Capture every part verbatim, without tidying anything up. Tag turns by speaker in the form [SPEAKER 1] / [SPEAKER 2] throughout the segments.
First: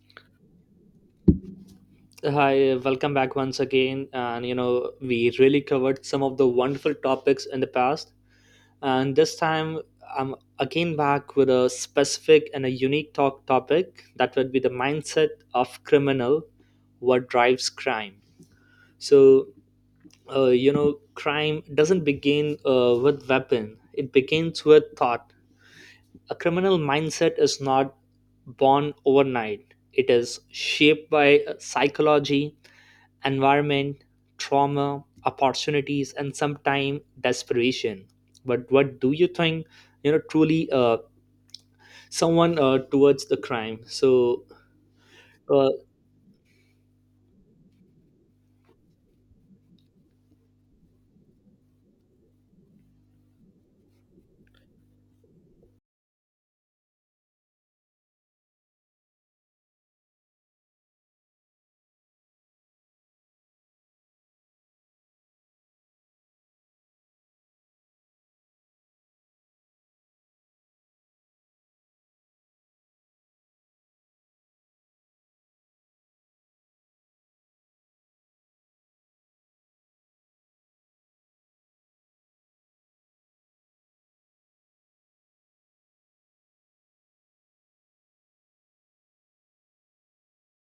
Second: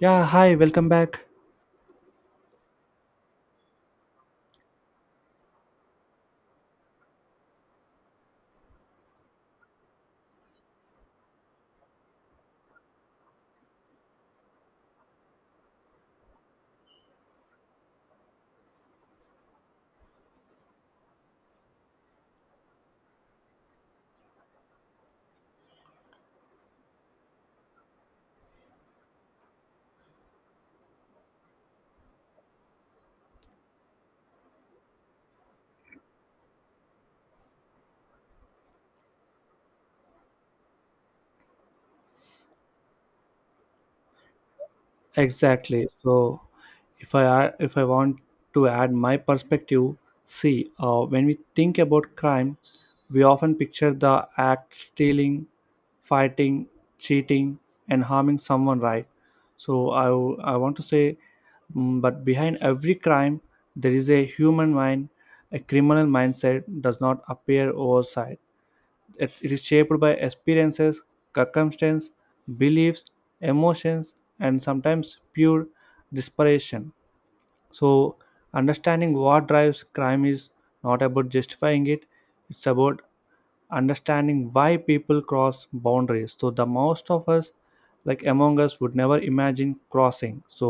[SPEAKER 1] Yeah, hi, welcome back.
[SPEAKER 2] Hi, welcome back once again. And you know, we really covered some of the wonderful topics in the past, and this time I'm again back with a specific and a unique talk topic that would be the mindset of criminal, what drives crime. So, uh, you know, crime doesn't begin uh, with weapon; it begins with thought. A criminal mindset is not born overnight. It is shaped by uh, psychology environment, trauma, opportunities, and sometimes desperation. But what do you think, you know, truly uh, someone uh, towards the crime? So, uh,
[SPEAKER 1] Exactly. So, if I ar- if I want to add my perspective, see, uh, when we think about crime, we often picture the act stealing, fighting, cheating, and harming someone, right? So, I w- I want to say, mm, but behind every crime, there is a human mind. A criminal mindset does not appear oversight. it it is shaped by experiences, circumstances, beliefs, emotions, and sometimes pure desperation. So, understanding what drives crime is not about justifying it, it's about understanding why people cross boundaries, so the most of us, like among us, would never imagine crossing. So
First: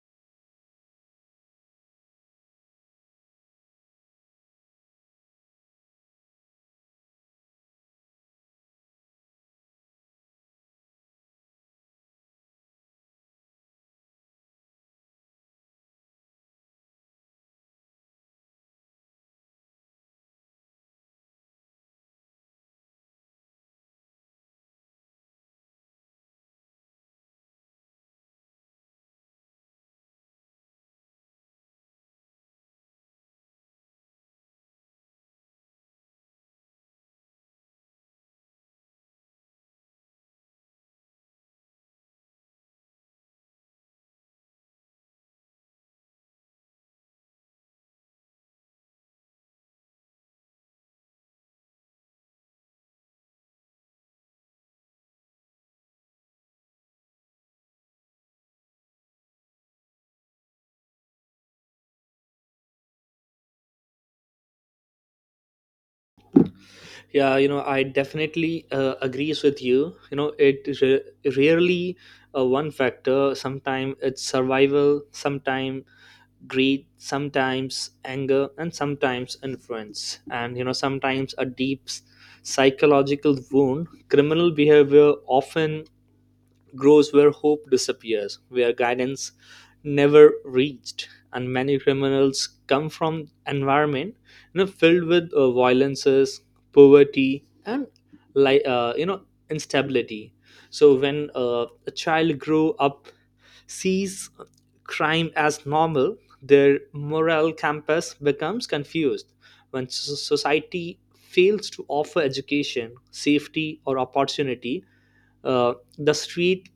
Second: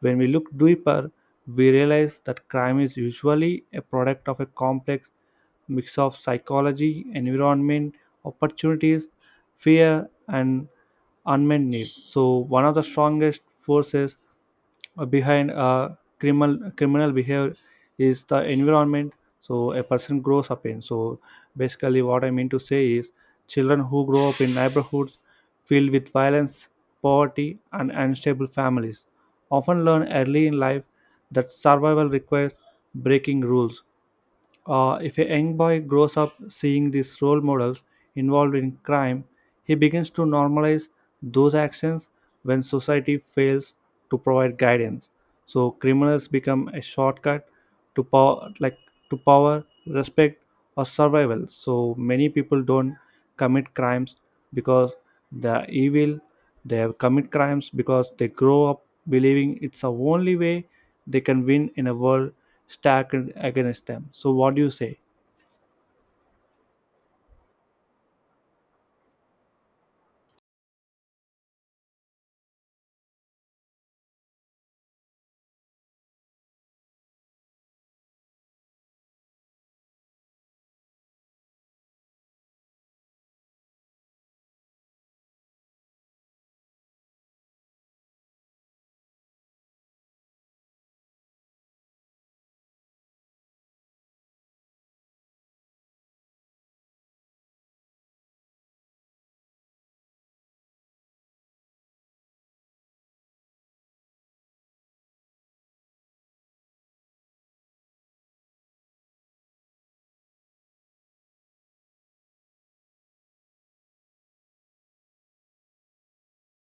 [SPEAKER 1] when we look deeper we realize that crime is usually a product of a complex mix of psychology, environment, opportunities, fear and unmet needs. So one of the strongest forces behind uh, criminal criminal behavior is the environment, so a person grows up in. So basically what I mean to say is, children who grow up in neighborhoods filled with violence, poverty and unstable families often learn early in life that survival requires breaking rules. Uh, if a young boy grows up seeing these role models involved in crime, he begins to normalize those actions when society fails to provide guidance. So criminals become a shortcut to power, like to power, respect, or survival. So many people don't commit crimes because they are evil. They have commit crimes because they grow up believing it's the only way they can win in a world stacked against them. So what do you say?
[SPEAKER 2] yeah, you know, I definitely uh, agrees with you. You know, it re- rarely uh, one factor. Sometimes it's survival, sometimes greed, sometimes anger, and sometimes influence. And, you know, sometimes a deep psychological wound criminal behavior often grows where hope disappears, where guidance never reached. And many criminals come from environment you know, filled with uh, violences, poverty, and like uh, you know instability. So when uh, a child grow up, sees crime as normal, their moral compass becomes confused. When so- society fails to offer education, safety, or opportunity, uh, the street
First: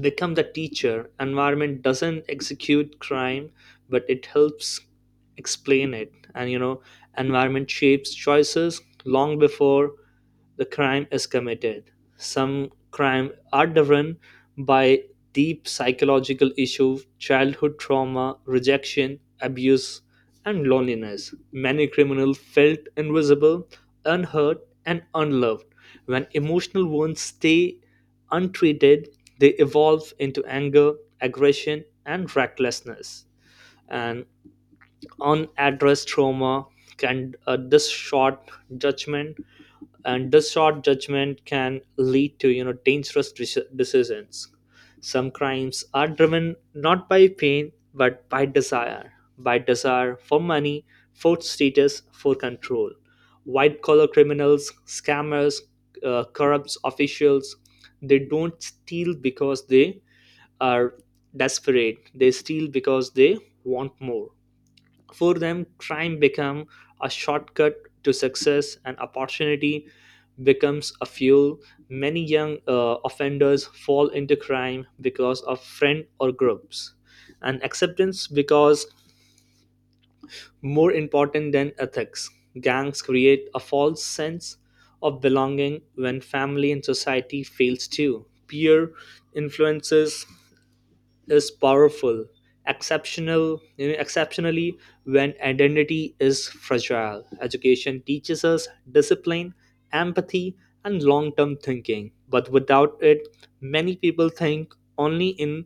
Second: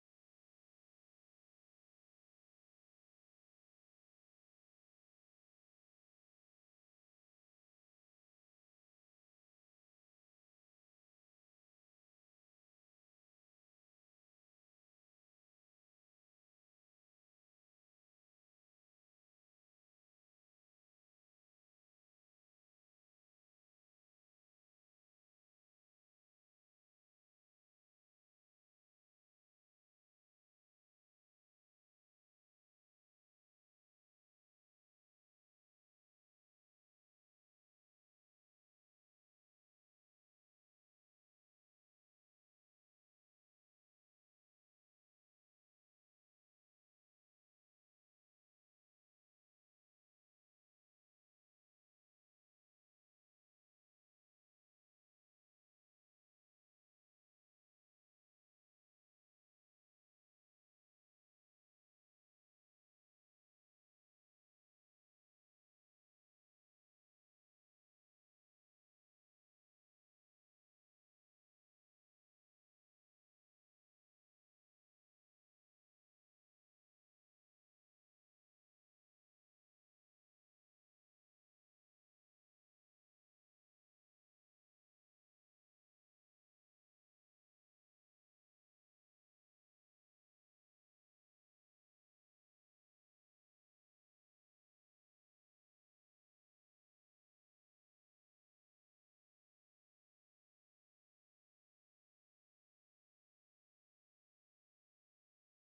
[SPEAKER 2] become the teacher environment doesn't execute crime but it helps explain it, and you know environment shapes choices long before the crime is committed. Some crime are driven by deep psychological issues childhood trauma rejection abuse and loneliness. Many criminals felt invisible, unheard, and unloved. When emotional wounds stay untreated, they evolve into anger, aggression, and recklessness. And unaddressed trauma can uh, distort judgment, and this short judgment can lead to you know dangerous deci- decisions. Some crimes are driven not by pain but by desire, by desire for money, for status, for control. White collar criminals, scammers, uh, corrupt officials, they don't steal because they are desperate, they steal because they want more. For them, crime become a shortcut to success, and opportunity becomes a fuel. Many young uh, offenders fall into crime because of friend or groups, and acceptance because more important than ethics. Gangs create a false sense of belonging when family and society fails to. Peer influences is powerful, exceptional, you know, exceptionally when identity is fragile. Education teaches us discipline, empathy, and long-term thinking. But without it, many people think only in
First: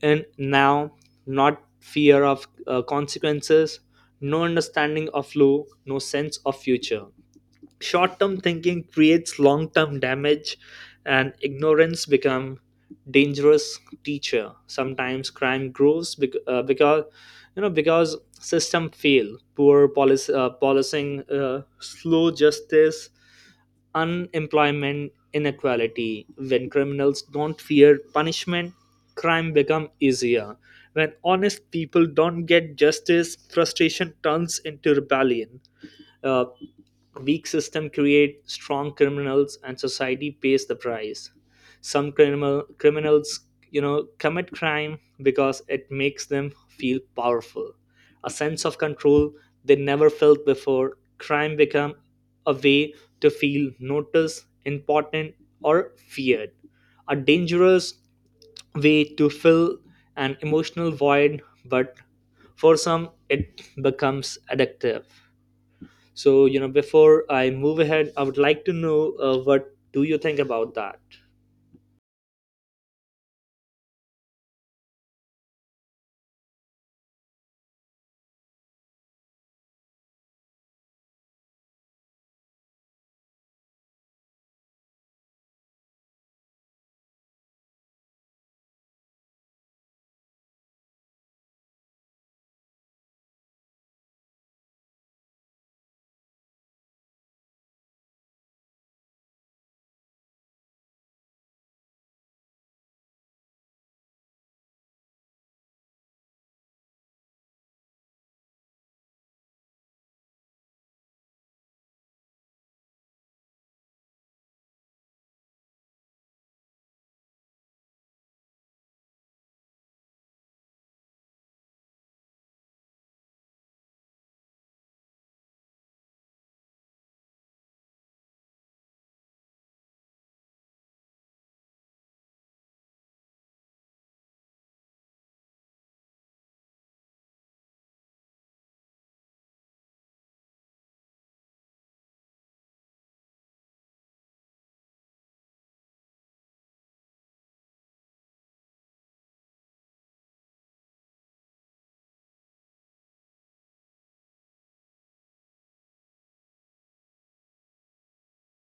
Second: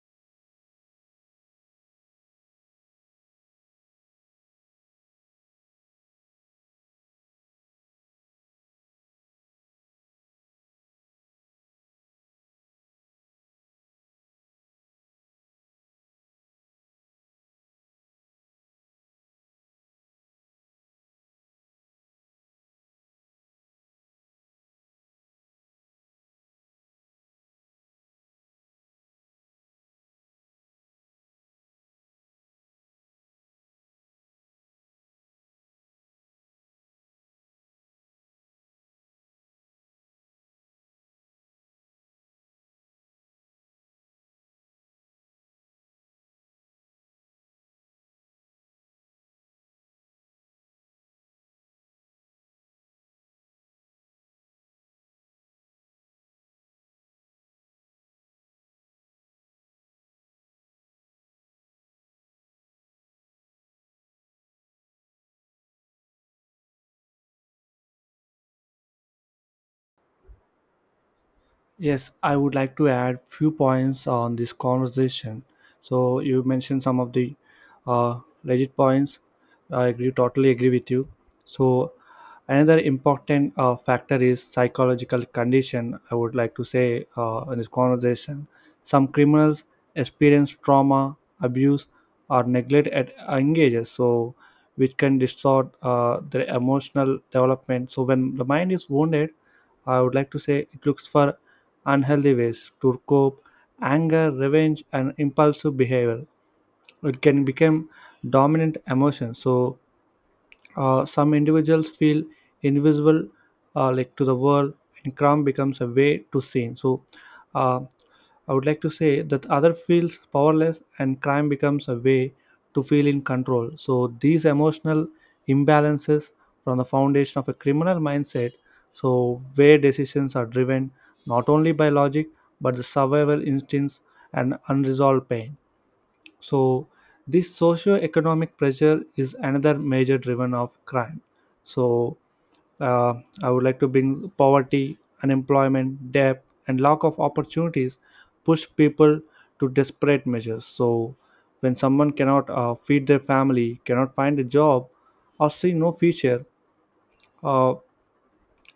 [SPEAKER 2] in now, not fear of uh, consequences, no understanding of law, no sense of future. Short term thinking creates long term damage, and ignorance become dangerous teacher. Sometimes crime grows bec- uh, because you know because system fail, poor policy, uh, policing, uh, slow justice, unemployment, inequality. When criminals don't fear punishment, crime become easier. When honest people don't get justice, frustration turns into rebellion. Uh, Weak system create strong criminals, and society pays the price. Some criminal criminals, you know, commit crime because it makes them feel powerful, a sense of control they never felt before. Crime become a way to feel noticed, important, or feared. A dangerous way to fill an emotional void, but for some it becomes addictive. So, you know, before I move ahead, I would like to know uh, what do you think about that?
[SPEAKER 1] Yes, I would like to add few points on this conversation. So you mentioned some of the uh, legit points. I agree, totally agree with you. So another important uh, factor is psychological condition. I would like to say uh, in this conversation, some criminals experience trauma, abuse, or neglect at young ages. So which can distort uh, their emotional development. So when the mind is wounded, I would like to say it looks for unhealthy ways to cope, anger, revenge, and impulsive behavior. It can become dominant emotion. So uh, some individuals feel invisible, uh, like to the world, and crime becomes a way to seen. So. Uh, I would like to say that other feels powerless and crime becomes a way to feel in control. So these emotional imbalances from the foundation of a criminal mindset, so where decisions are driven not only by logic but the survival instincts and unresolved pain. So this socio-economic pressure is another major driven of crime. So uh, I would like to bring poverty, unemployment, debt, and lack of opportunities push people to desperate measures. So, when someone cannot uh, feed their family, cannot find a job, or see no future, uh,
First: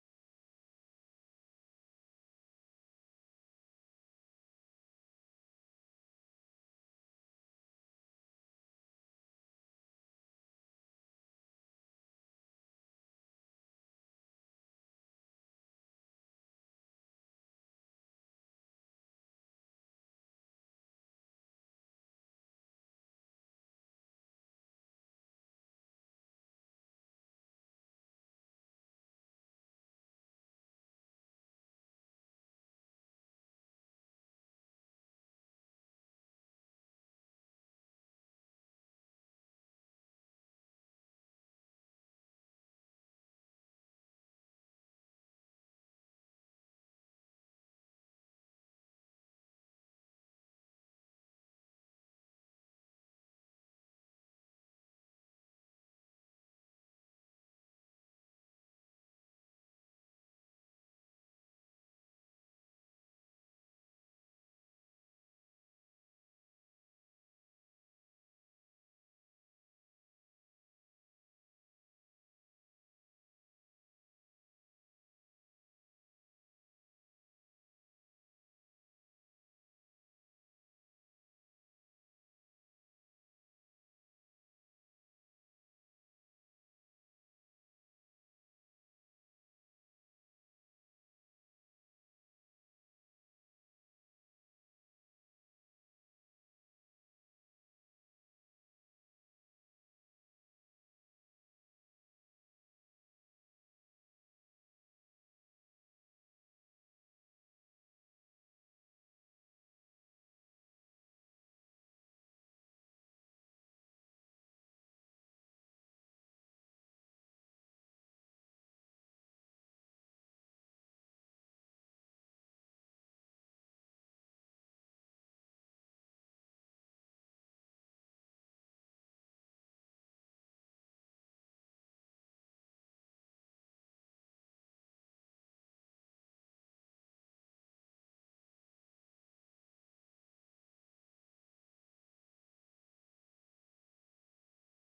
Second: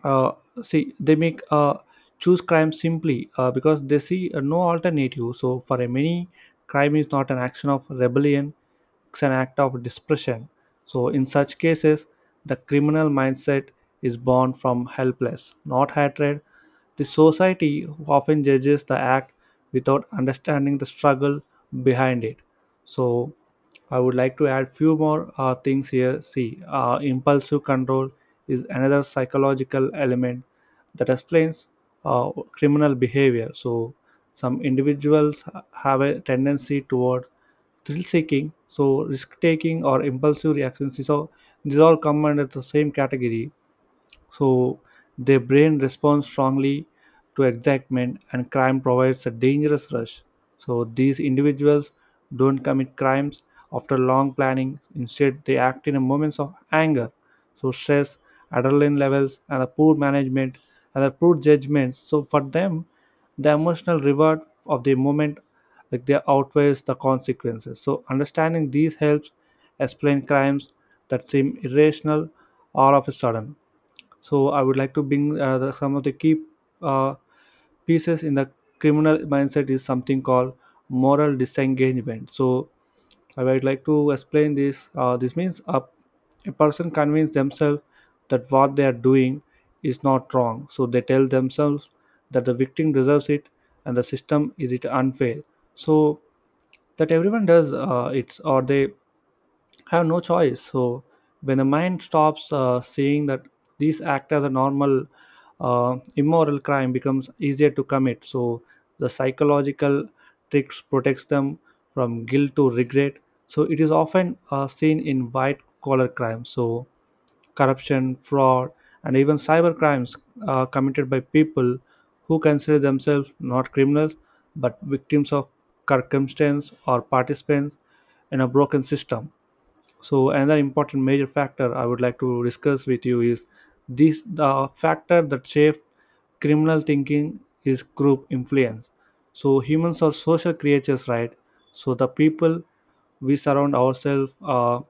[SPEAKER 1] uh, see they make uh, choose crime simply uh, because they see uh, no alternative. So for a many, crime is not an action of rebellion, it's an act of dispression. So in such cases the criminal mindset is born from helpless not hatred. The society often judges the act without understanding the struggle behind it. So I would like to add few more uh, things here. See, uh, impulsive control is another psychological element that explains uh, criminal behavior. So, some individuals have a tendency toward thrill seeking, so risk taking or impulsive reactions. So, these all come under the same category. So their brain responds strongly to excitement and crime provides a dangerous rush. So these individuals don't commit crimes after long planning, instead they act in moments of anger, so stress, adrenaline levels and a poor management and a poor judgment. So for them the emotional reward of the moment, like, they outweighs the consequences. So understanding these helps explain crimes that seem irrational all of a sudden. So I would like to bring uh, the, some of the key uh, pieces in the criminal mindset is something called moral disengagement. So I would like to explain this. Uh, this means a, a person convinces themselves that what they are doing is not wrong. So they tell themselves that the victim deserves it and the system is it unfair. So that everyone does uh, it, or they have no choice. So when the mind stops uh, seeing that these act as a normal uh, immoral, crime becomes easier to commit. So the psychological tricks protects them from guilt to regret. So it is often uh, seen in white collar crimes. So corruption, fraud, and even cyber crimes uh, committed by people who consider themselves not criminals but victims of circumstance or participants in a broken system. So another important major factor I would like to discuss with you is this, the factor that shapes criminal thinking is group influence. So humans are social creatures, right? So the people we surround ourselves uh,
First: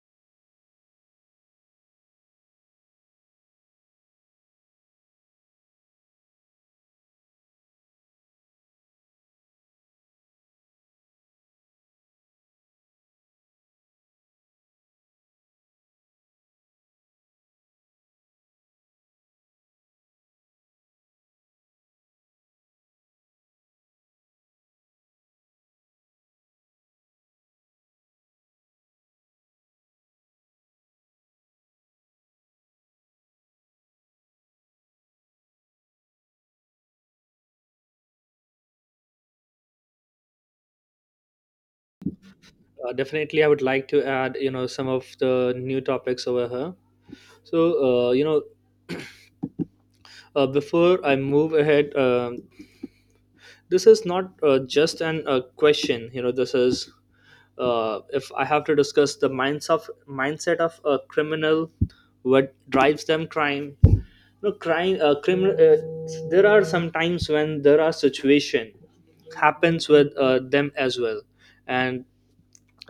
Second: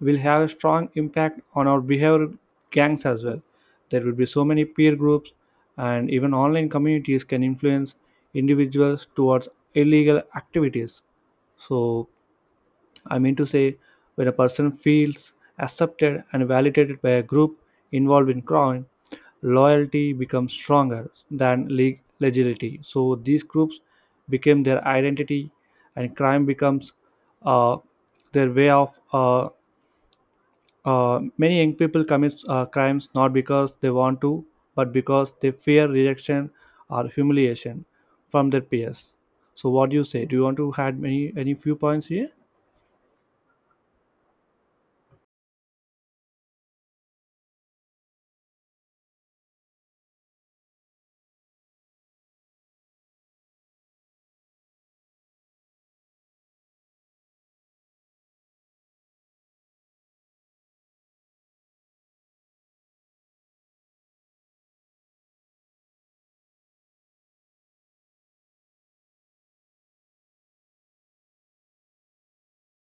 [SPEAKER 1] will have a strong impact on our behavior, gangs as well. There will be so many peer groups and even online communities can influence individuals towards illegal activities. So I mean to say, when a person feels accepted and validated by a group involved in crime, loyalty becomes stronger than leg- legality. So these groups became their identity, and crime becomes uh, their way of. Uh, uh, many young people commit uh, crimes not because they want to, but because they fear rejection or humiliation from their peers. So, what do you say? Do you want to add any any few points here?
[SPEAKER 2] Uh, definitely, I would like to add, you know, some of the new topics over here. So, uh, you know, uh, before I move ahead, um, this is not uh, just an uh, question. You know, this is uh, if I have to discuss the minds of mindset of a criminal, what drives them crime. No crime, uh, criminal. Uh, there are some times when there are situation happens with uh, them as well, and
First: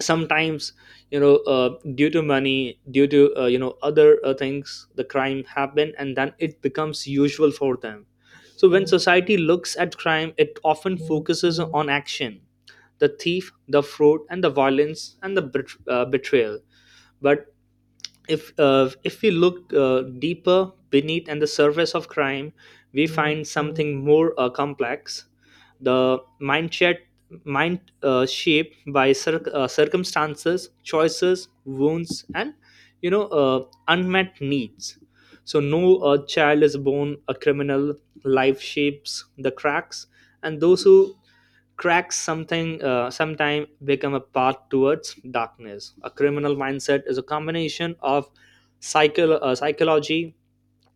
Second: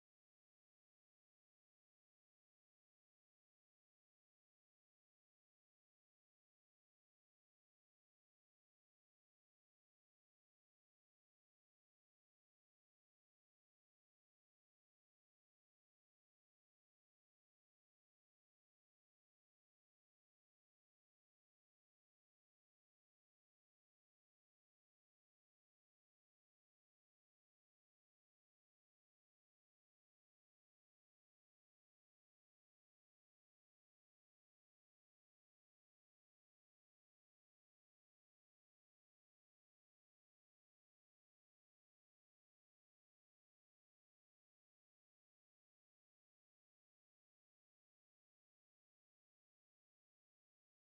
[SPEAKER 2] sometimes you know uh, due to money due to uh, you know other uh, things the crime happen and then it becomes usual for them. So when society looks at crime it often focuses on action, the thief, the fraud, and the violence, and the bet- uh, betrayal. But if uh, if we look uh, deeper beneath and the surface of crime we find something more uh, complex, the mind shed mind uh, shaped by cir- uh, circumstances choices wounds and you know uh, unmet needs. So no uh, child is born a criminal. Life shapes the cracks, and those who cracks something uh, sometime become a path towards darkness. A criminal mindset is a combination of psycho- uh, psychology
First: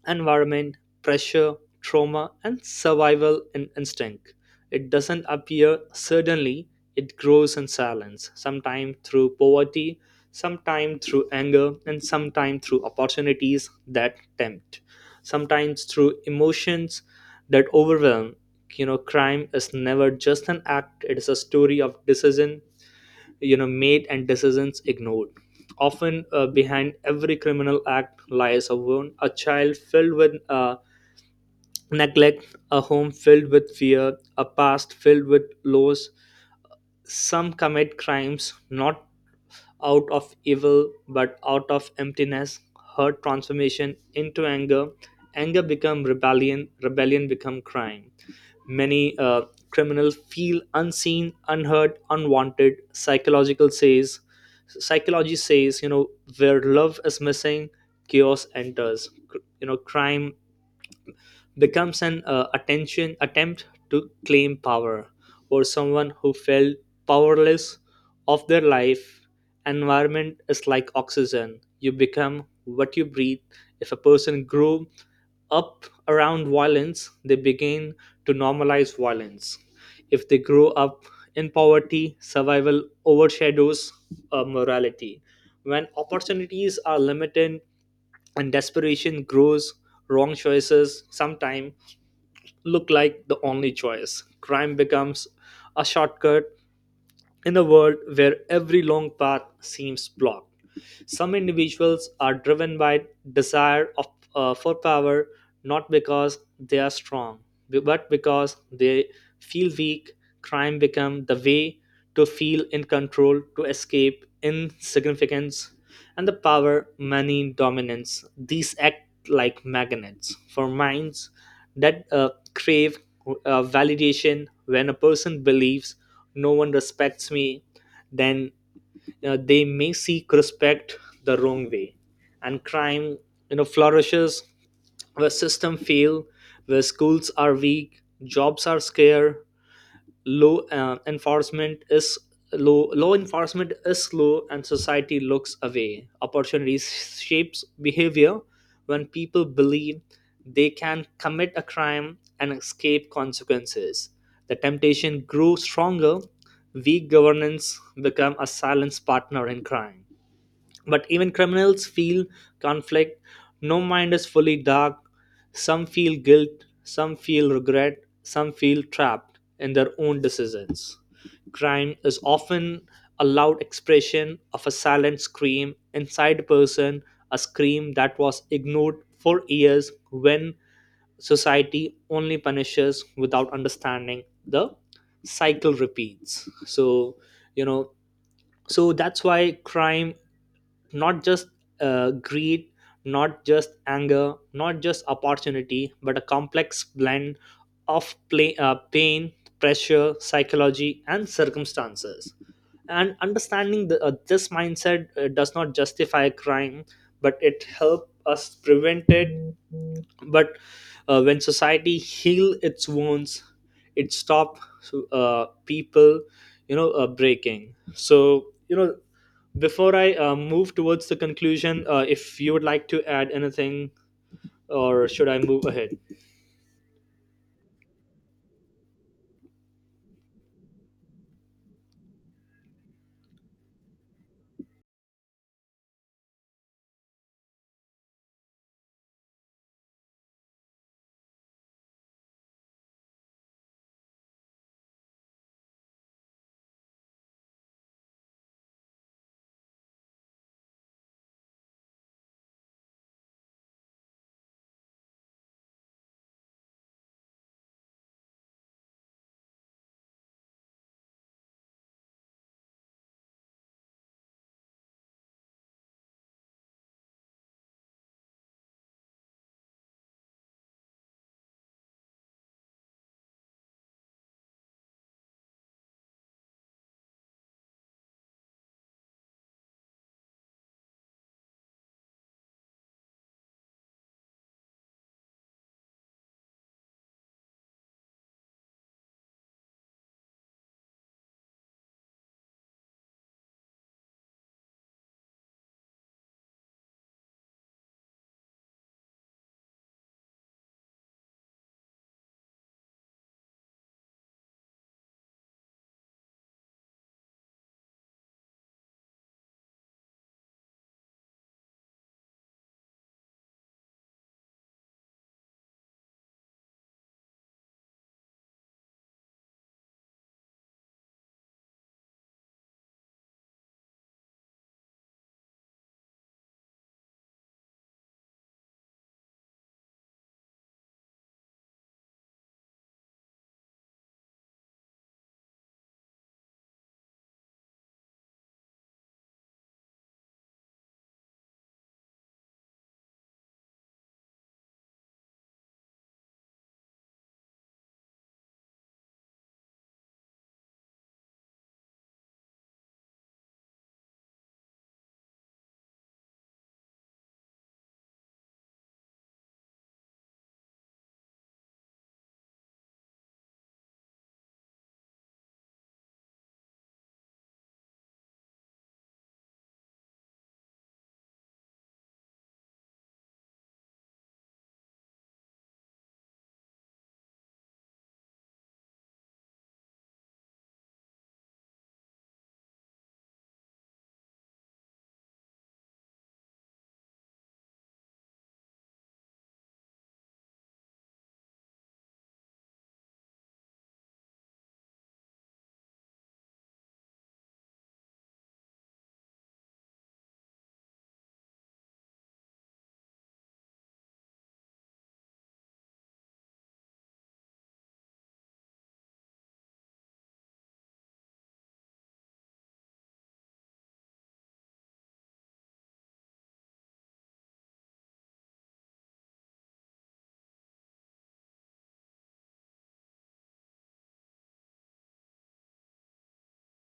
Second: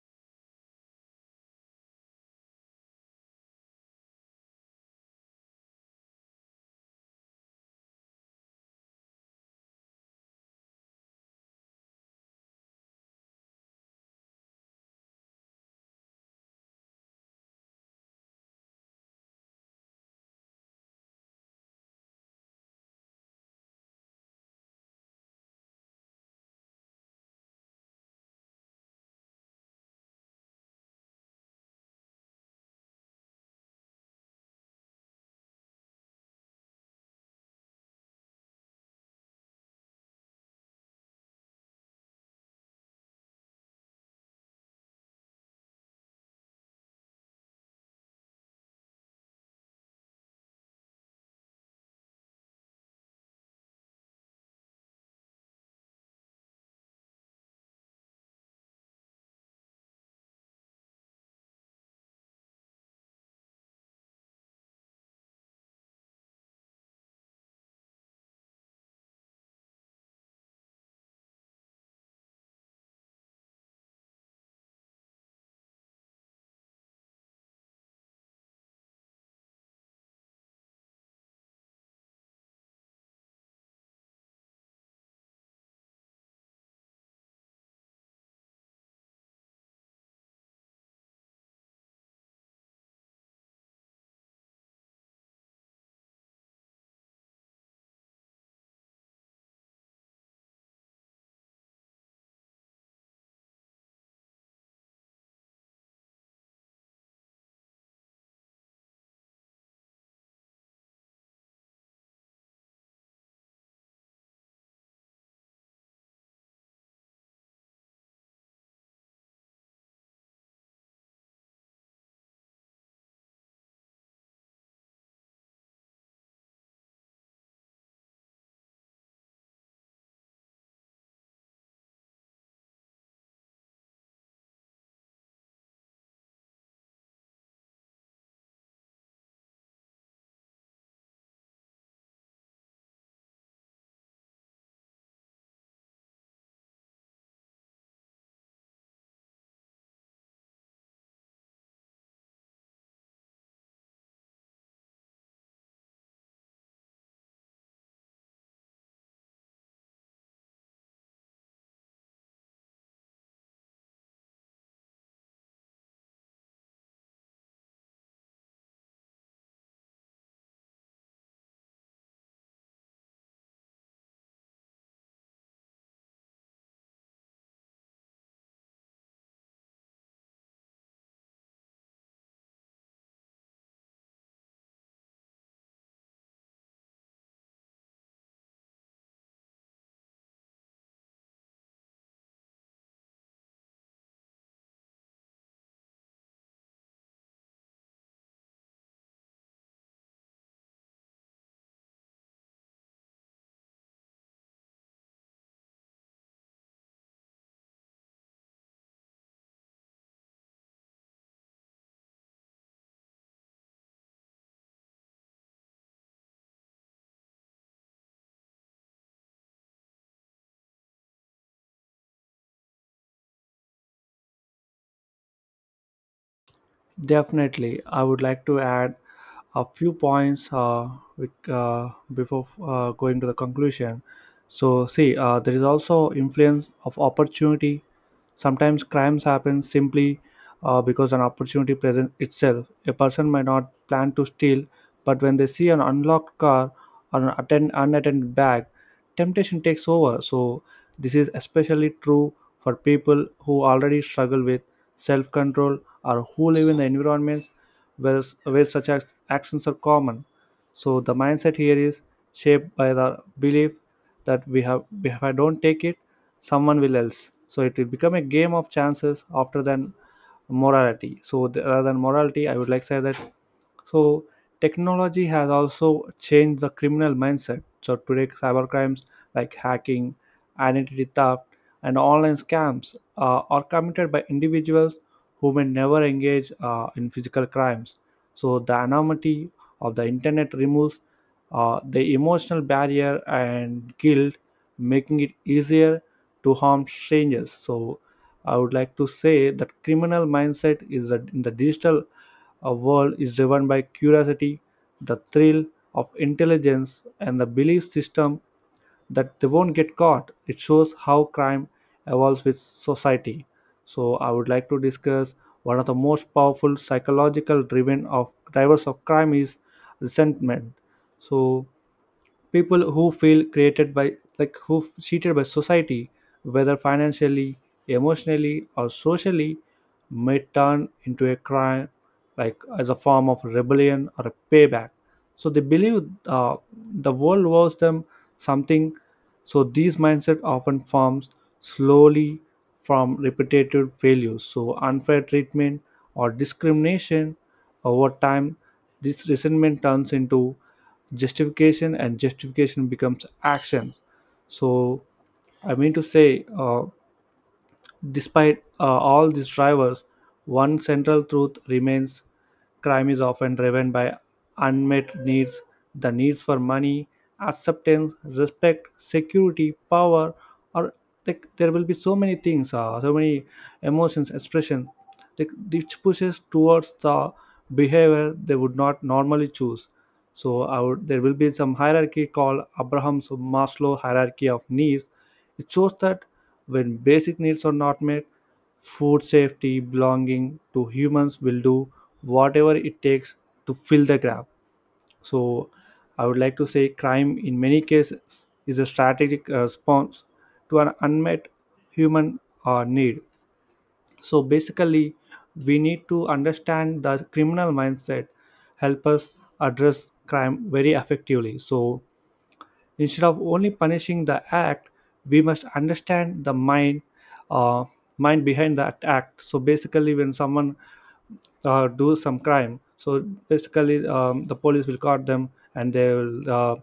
[SPEAKER 2] environment, pressure, trauma, and survival in- instinct. It doesn't appear suddenly, it grows in silence, sometimes through poverty, sometimes through anger, and sometimes through opportunities that tempt, sometimes through emotions that overwhelm. You know, crime is never just an act, it is a story of decision, you know made and decisions ignored. Often uh, behind every criminal act lies a wound, a child filled with uh, neglect, a home filled with fear, a past filled with loss. Some commit crimes not out of evil but out of emptiness. Hurt transformation into anger, anger become rebellion, rebellion become crime. Many uh, criminals feel unseen, unheard, unwanted. Psychological says, psychology says, you know, where love is missing, chaos enters. Cr- You know, crime becomes an uh, attention attempt to claim power or someone who felt powerless of their life. Environment is like oxygen, you become what you breathe. If a person grew up around violence they begin to normalize violence. If they grow up in poverty survival overshadows uh, morality. When opportunities are limited and desperation grows, wrong choices sometime look like the only choice. Crime becomes a shortcut in a world where every long path seems blocked. Some individuals are driven by desire of, uh, for power, not because they are strong, but because they feel weak. Crime become the way to feel in control, to escape insignificance, and the power, money, dominance. These act like magnets for minds that uh, crave uh, validation. When a person believes no one respects me, then uh, they may seek respect the wrong way, and crime you know flourishes where system fail, where schools are weak, jobs are scarce, law uh, enforcement is low. Law enforcement is slow and society looks away. Opportunity shapes behavior. When people believe they can commit a crime and escape consequences, the temptation grows stronger. Weak governance become a silent partner in crime. But even criminals feel conflict. No mind is fully dark. Some feel guilt, some feel regret, some feel trapped in their own decisions. Crime is often a loud expression of a silent scream inside a person, a scream that was ignored for years when society only punishes without understanding. The cycle repeats. So, you know, so that's why crime not just uh, greed, not just anger, not just opportunity, but a complex blend of play, uh, pain, pressure, psychology, and circumstances. And understanding the, uh, this mindset uh, does not justify a crime, but it helps us prevent it. But uh, when society heal its wounds it stop uh, people you know uh, breaking. So you know, before I uh, move towards the conclusion, uh, if you would like to add anything, or should I move ahead?
[SPEAKER 1] Definitely, I would like to add a few points uh, with, uh, before uh, going to the conclusion. So, see, uh, there is also influence of opportunity. Sometimes crimes happen simply uh, because an opportunity presents itself. A person might not plan to steal, but when they see an unlocked car or an attend- unattended bag, temptation takes over. So, this is especially true for people who already struggle with self control or who live in the environments where, where such ac- actions are common. So the mindset here is shaped by the belief that we have, if I don't take it, someone will else. So it will become a game of chances after than morality. So th- rather than morality, I would like to say that. So technology has also changed the criminal mindset. So today, cybercrimes like hacking, identity theft, and online scams uh, are committed by individuals who may never engage uh, in physical crimes. So the anonymity of the internet removes uh, the emotional barrier and guilt, making it easier to harm strangers. So I would like to say that criminal mindset is that in the digital our world is driven by curiosity, the thrill of intelligence, and the belief system that they won't get caught. It shows how crime evolves with society. So, I would like to discuss one of the most powerful psychological driven of drivers of crime is resentment. So, people who feel created by, like who f- cheated by society, whether financially, emotionally or socially, may turn into a crime, like as a form of rebellion or a payback. So they believe uh, the world owes them something. So these mindset often forms slowly from repetitive failures, so unfair treatment or discrimination. Over time this resentment turns into justification and justification becomes action. So I mean to say uh, despite uh, all these drivers, one central truth remains: crime is often driven by unmet needs, the needs for money, acceptance, respect, security, power, or, like, there will be so many things, uh, so many emotions expression, like, which pushes towards the behavior they would not normally choose. So I would, there will be some hierarchy called Abraham's Maslow hierarchy of needs. It shows that when basic needs are not met, food, safety, belonging, to humans will do whatever it takes to fill the gap. So, I would like to say crime in many cases is a strategic uh, response to an unmet human uh, need. So, basically, we need to understand the criminal mindset, help us address crime very effectively. So, instead of only punishing the act, we must understand the mind, uh, mind behind that act. So basically, when someone uh, do some crime. So basically, um, the police will caught them and they will uh,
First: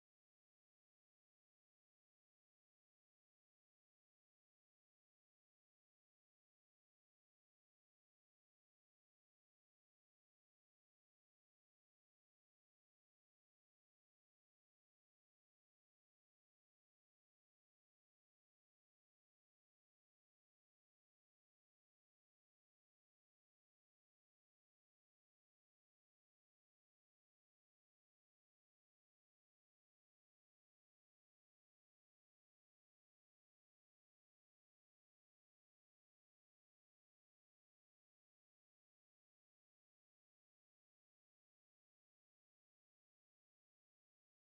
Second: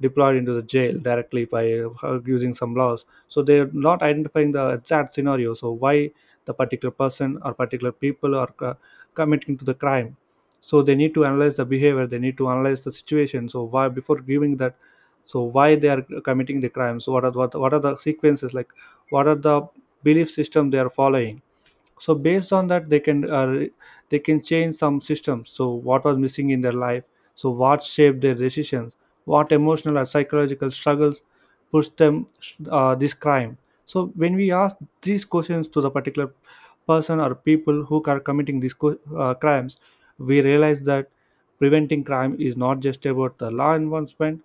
[SPEAKER 1] deploy into the jail directly by uh, using some laws. So they're not identifying the exact scenario. So why the particular person or particular people are co- committing to the crime. So they need to analyze the behavior. They need to analyze the situation. So why, before giving that. So why they are committing the crimes? What are, what, what are the sequences like? What are the belief system they are following? So based on that they can uh, they can change some systems. So what was missing in their life, so what shaped their decisions, what emotional or psychological struggles pushed them uh, this crime. So when we ask these questions to the particular person or people who are committing these co- uh, crimes, we realize that preventing crime is not just about the law enforcement,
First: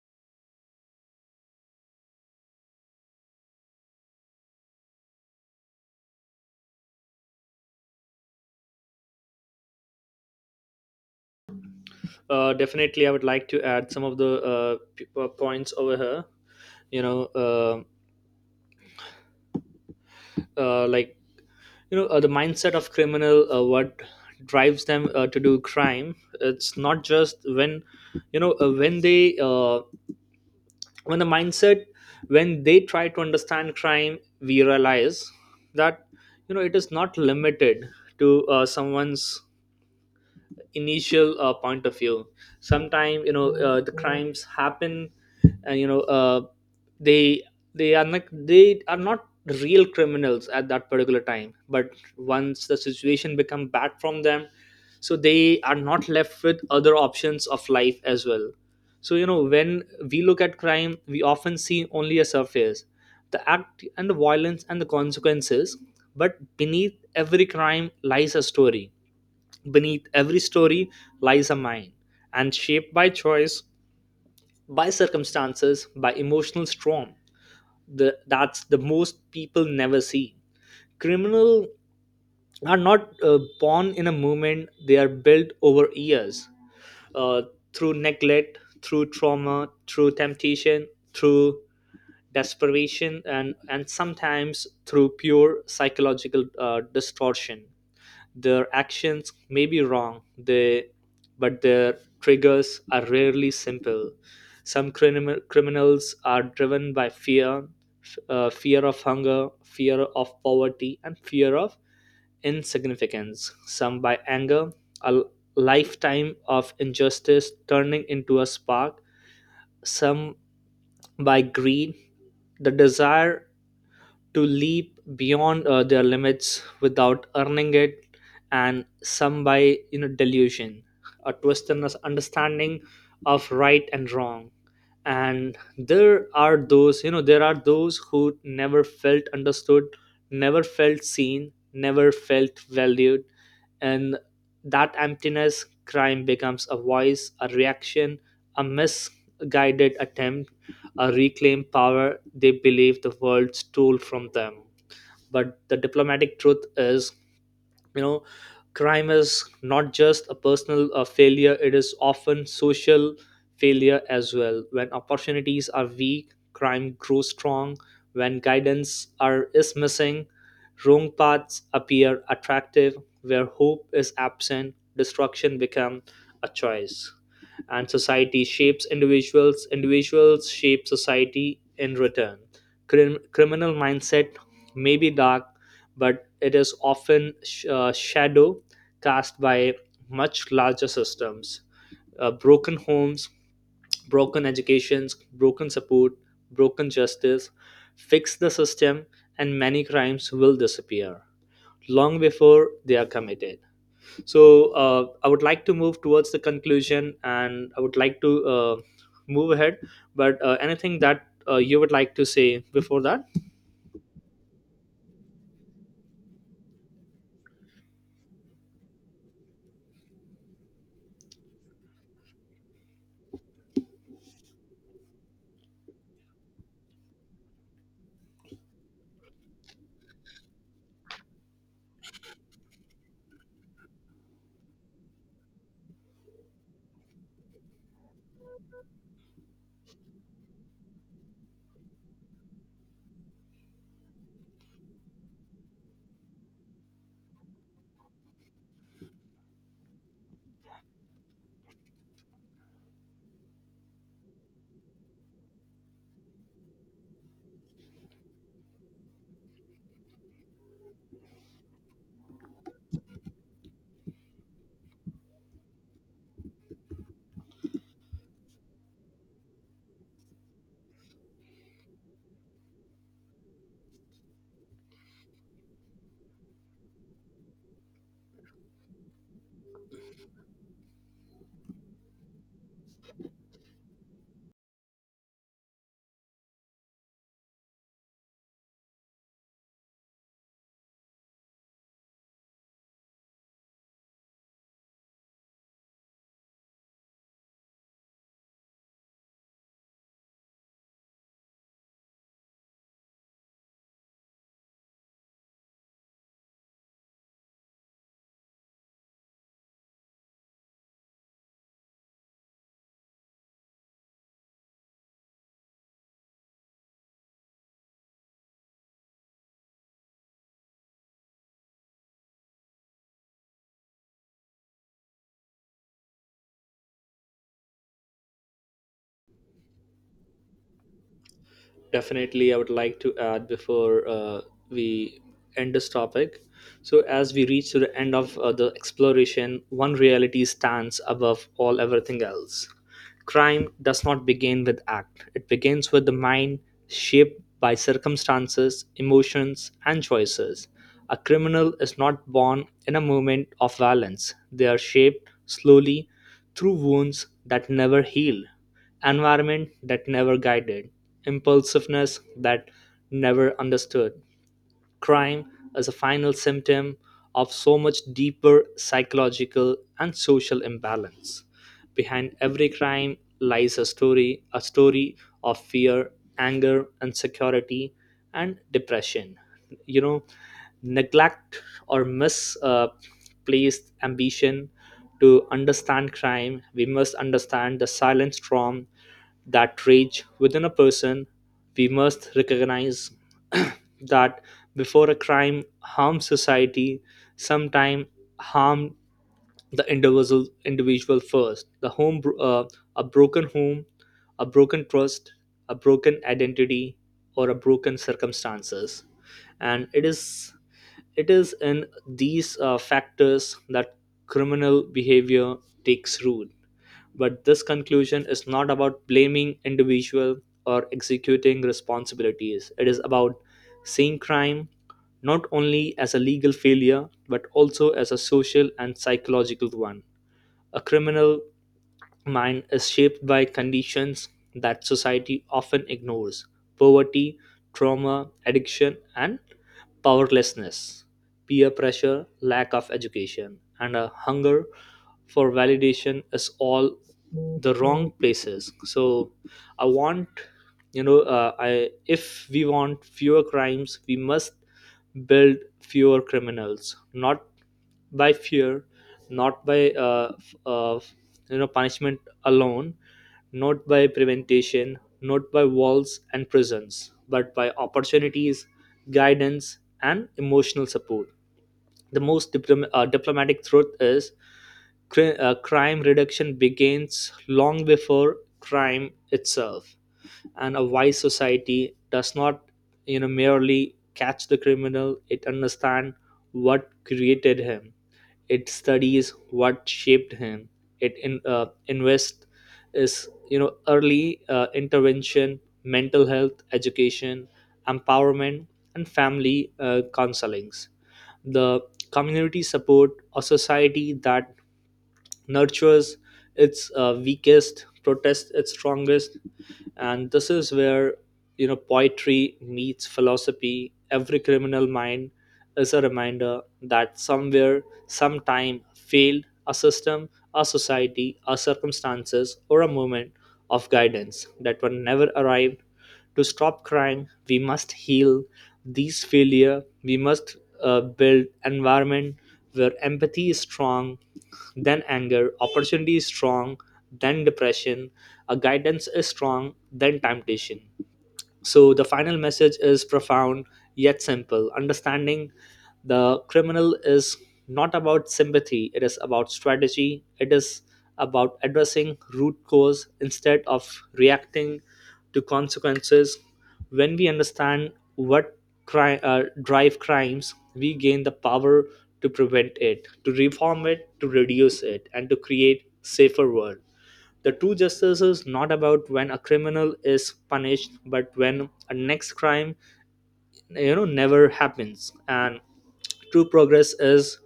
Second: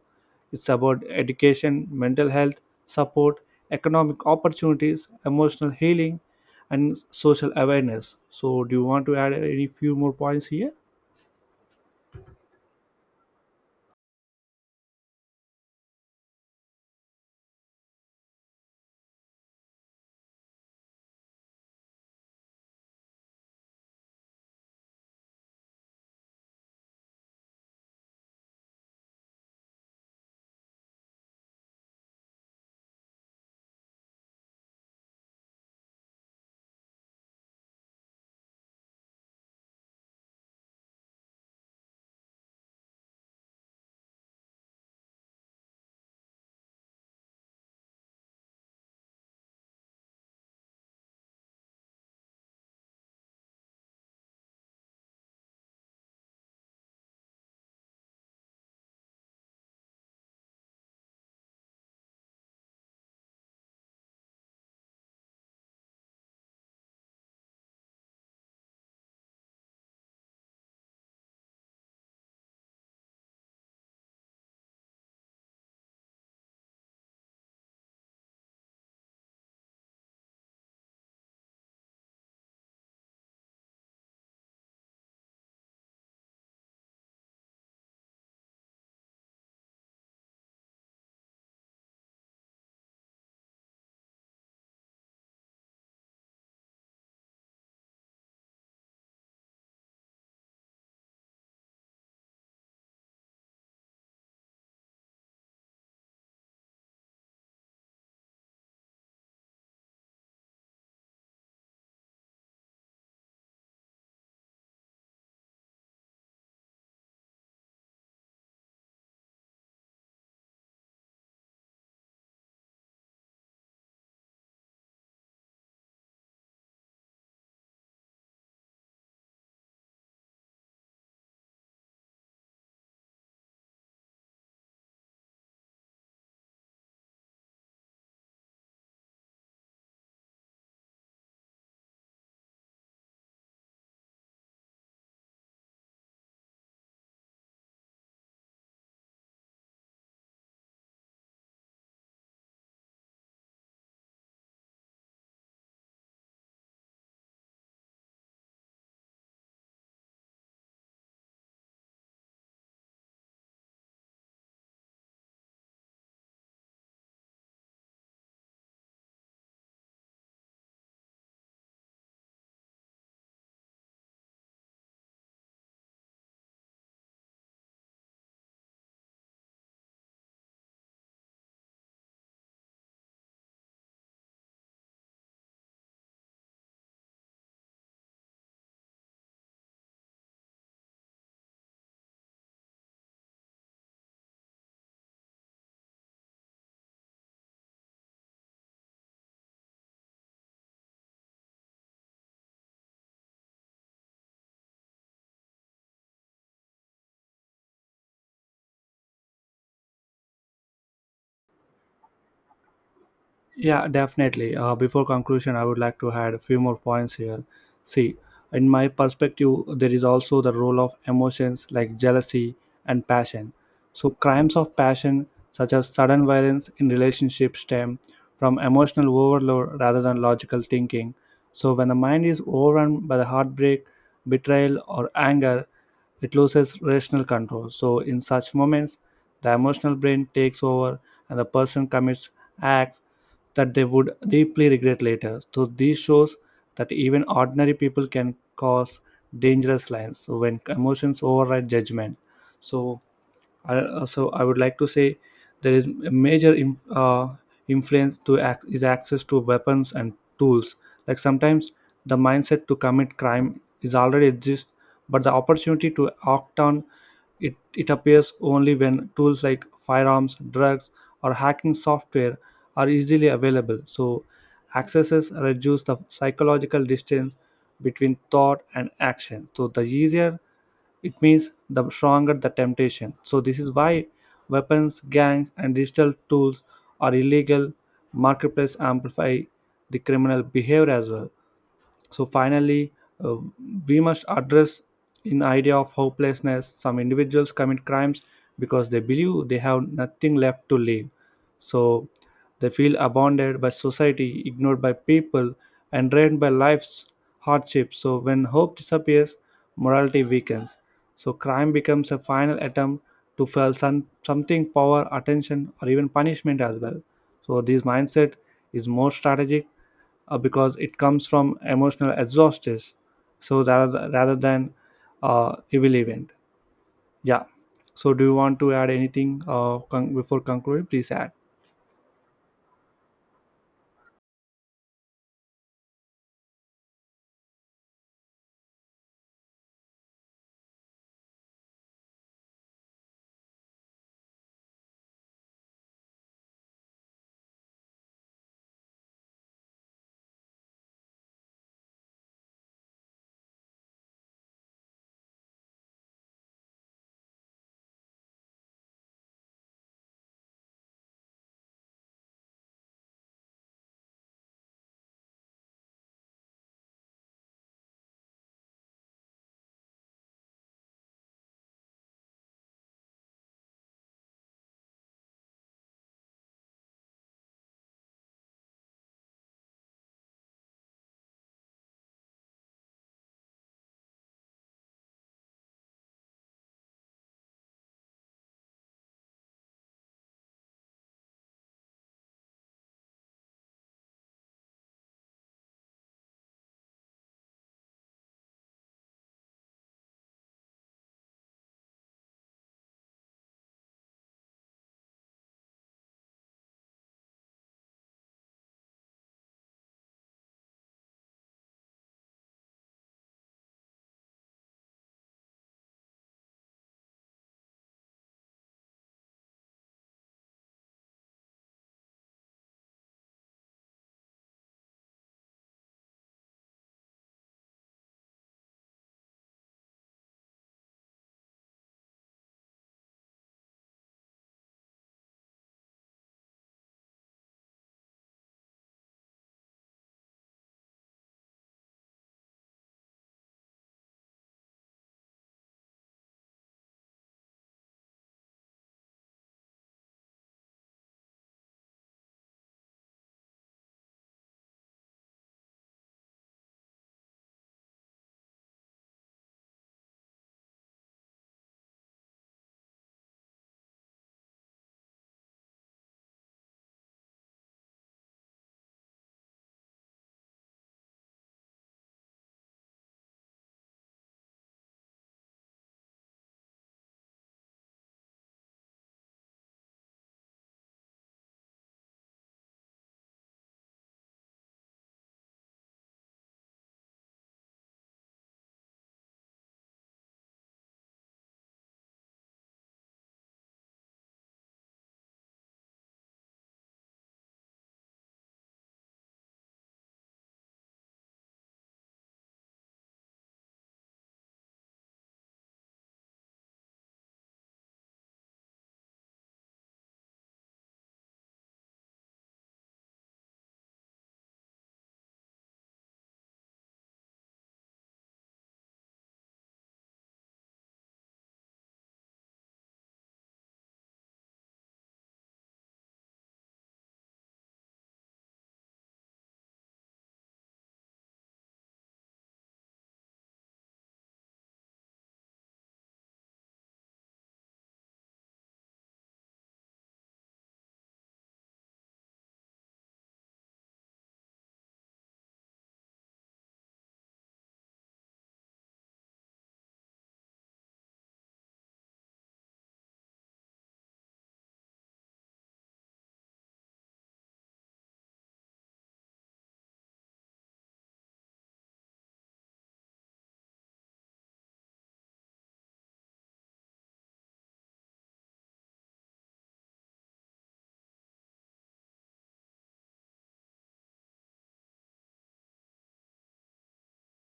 [SPEAKER 1] it's about education, mental health, support, economic opportunities, emotional healing, and social awareness. So, do you want to add any few more points here?
[SPEAKER 2] Uh, definitely, I would like to add some of the uh, p- uh, points over here. You know, uh, uh, like you know, uh, the mindset of criminal, uh, what drives them uh, to do crime. It's not just when you know uh, when they uh, when the mindset when they try to understand crime, we realize that you know it is not limited to uh, someone's initial uh, point of view. Sometimes you know uh, the crimes happen and you know uh, they they are not they are not real criminals at that particular time, but once the situation become bad from them, so they are not left with other options of life as well. So you know, when we look at crime we often see only a surface, the act and the violence and the consequences, but beneath every crime lies a story. Beneath every story lies a mind, and shaped by choice, by circumstances, by emotional storm. The, that's the most people never see. Criminals are not uh, born in a moment, they are built over years uh, through neglect, through trauma, through temptation, through desperation, and, and sometimes through pure psychological uh, distortion. Their actions may be wrong, they, but their triggers are rarely simple. Some criminal, criminals are driven by fear, f- uh, fear of hunger, fear of poverty, and fear of insignificance. Some by anger, a lifetime of injustice turning into a spark. Some by greed, the desire to leap beyond uh, their limits without earning it, and some by you know delusion, a twist in us understanding of right and wrong. And there are those you know there are those who never felt understood, never felt seen, never felt valued, and that emptiness, crime becomes a voice, a reaction, a misguided attempt, a reclaim power they believe the world stole from them. But the diplomatic truth is, you know crime is not just a personal uh, failure, it is often social failure as well. When opportunities are weak, crime grows strong. When guidance are is missing, wrong paths appear attractive. Where hope is absent, destruction become a choice. And society shapes individuals, individuals shape society in return. Crim- criminal mindset may be dark, but it is often sh- uh, shadow cast by much larger systems: uh, broken homes, broken educations, broken support, broken justice. Fix the system, and many crimes will disappear long before they are committed. So uh, I would like to move towards the conclusion, and I would like to uh, move ahead. But uh, anything that uh, you would like to say before that?
[SPEAKER 1] Yeah, definitely. Uh, before conclusion, I would like to add a few more points here. See, in my perspective, there is also the role of emotions like jealousy and passion. So, crimes of passion, such as sudden violence in relationships, stem from emotional overload rather than logical thinking. So, when the mind is overrun by the heartbreak, betrayal, or anger, it loses rational control. So, in such moments, the emotional brain takes over and the person commits acts that they would deeply regret later. So this shows that even ordinary people can cause dangerous lines. So when emotions override judgment, so I, uh, so I would like to say there is a major im- uh, influence to ac- is access to weapons and tools. Like sometimes the mindset to commit crime is already exists, but the opportunity to act on it, it appears only when tools like firearms, drugs, or hacking software are easily available. So, accesses reduce the psychological distance between thought and action. So, the easier it means, the stronger the temptation. So, this is why weapons, gangs, and digital tools are illegal. Marketplace amplify the criminal behavior as well. So finally uh, we must address in idea of hopelessness. Some individuals commit crimes because they believe they have nothing left to live. So they feel abandoned by society, ignored by people, and drained by life's hardships. So when hope disappears morality weakens. So crime becomes a final attempt to feel some, something, power, attention or even punishment as well. So this mindset is more strategic uh, because it comes from emotional exhaustion. So rather rather than uh, evil event, yeah. So do you want to add anything uh, con- before concluding? Please add.
[SPEAKER 2] Definitely, I would like to add before uh, we end this topic. So as we reach to the end of uh, the exploration, one reality stands above all everything else. Crime does not begin with act, it begins with the mind, shaped by circumstances, emotions, and choices. A criminal is not born in a moment of violence, they are shaped slowly through wounds that never heal, environment that never guided, impulsiveness that never understood. Crime as a final symptom of so much deeper psychological and social imbalance. Behind every crime lies a story, a story of fear, anger, insecurity, and depression. You know, neglect or misplaced uh, placed ambition. To understand crime, we must understand the silent storm that rage within a person. We must recognize that before a crime harms society, sometime harm the individual individual first. The home bro- uh, a broken home, a broken trust, a broken identity, or a broken circumstances. And it is it is in these uh, factors that criminal behavior takes root. But this conclusion is not about blaming individual or executing responsibilities, it is about seeing crime not only as a legal failure, but also as a social and psychological one. A criminal mind is shaped by conditions that society often ignores: poverty, trauma, addiction, and powerlessness, peer pressure, lack of education, and a hunger for validation is all the wrong places. So I want, you know, uh, I if we want fewer crimes, we must build fewer criminals, not by fear, not by uh, f- uh, you know punishment alone, not by preventation, not by walls and prisons, but by opportunities, guidance, and emotional support. The most diplom- uh, diplomatic truth is, cri- uh, crime reduction begins long before crime itself, and a wise society does not, you know, merely catch the criminal; it understands what created him, it studies what shaped him, it in, uh, invests is you know early uh, intervention, mental health education, empowerment, and family uh, counselings, the community support. A society that nurtures its uh, weakest, protests its strongest, and this is where you know poetry meets philosophy. Every criminal mind is a reminder that somewhere, sometime failed a system, a society, a circumstances, or a moment of guidance that were never arrived. To stop crime, we must heal these failure. We must uh, build environment where empathy is strong then anger, opportunity is strong then depression, a guidance is strong then temptation. So the final message is profound yet simple. Understanding the criminal is not about sympathy, it is about strategy, it is about addressing root cause instead of reacting to consequences. When we understand what cri- uh, drive crimes, we gain the power to prevent it, to reform it, to reduce it, and to create safer world. The true justice is not about when a criminal is punished, but when a next crime, you know, never happens. And true progress is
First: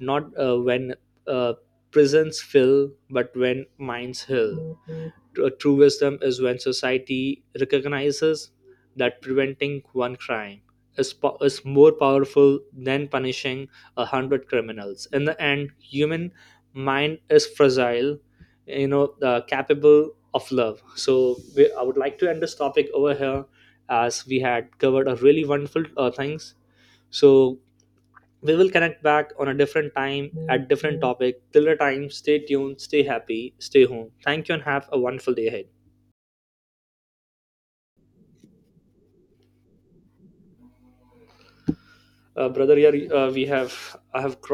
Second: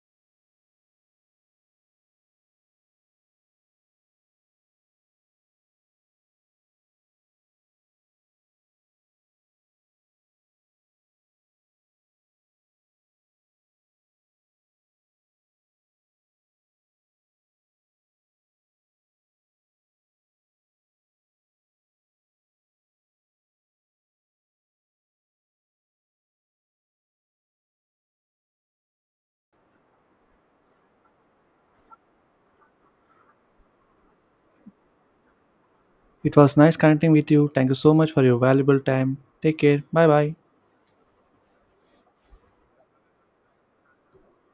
[SPEAKER 2] not uh, when uh, prisons fill, but when minds heal. Tr- uh, True wisdom is when society recognizes that preventing one crime is, po- is more powerful than punishing a hundred criminals. In the end, human mind is fragile, you know, uh, capable of love. So we, I would like to end this topic over here, as we had covered a really wonderful uh, things. So we will connect back on a different time at different topic. Till the time, stay tuned, stay happy, stay home. Thank you and have a wonderful day ahead.
[SPEAKER 1] It was nice connecting with you. Thank you so much for your valuable time. Take care. Bye bye.
[SPEAKER 2] Uh, brother, yeah, uh, we have I have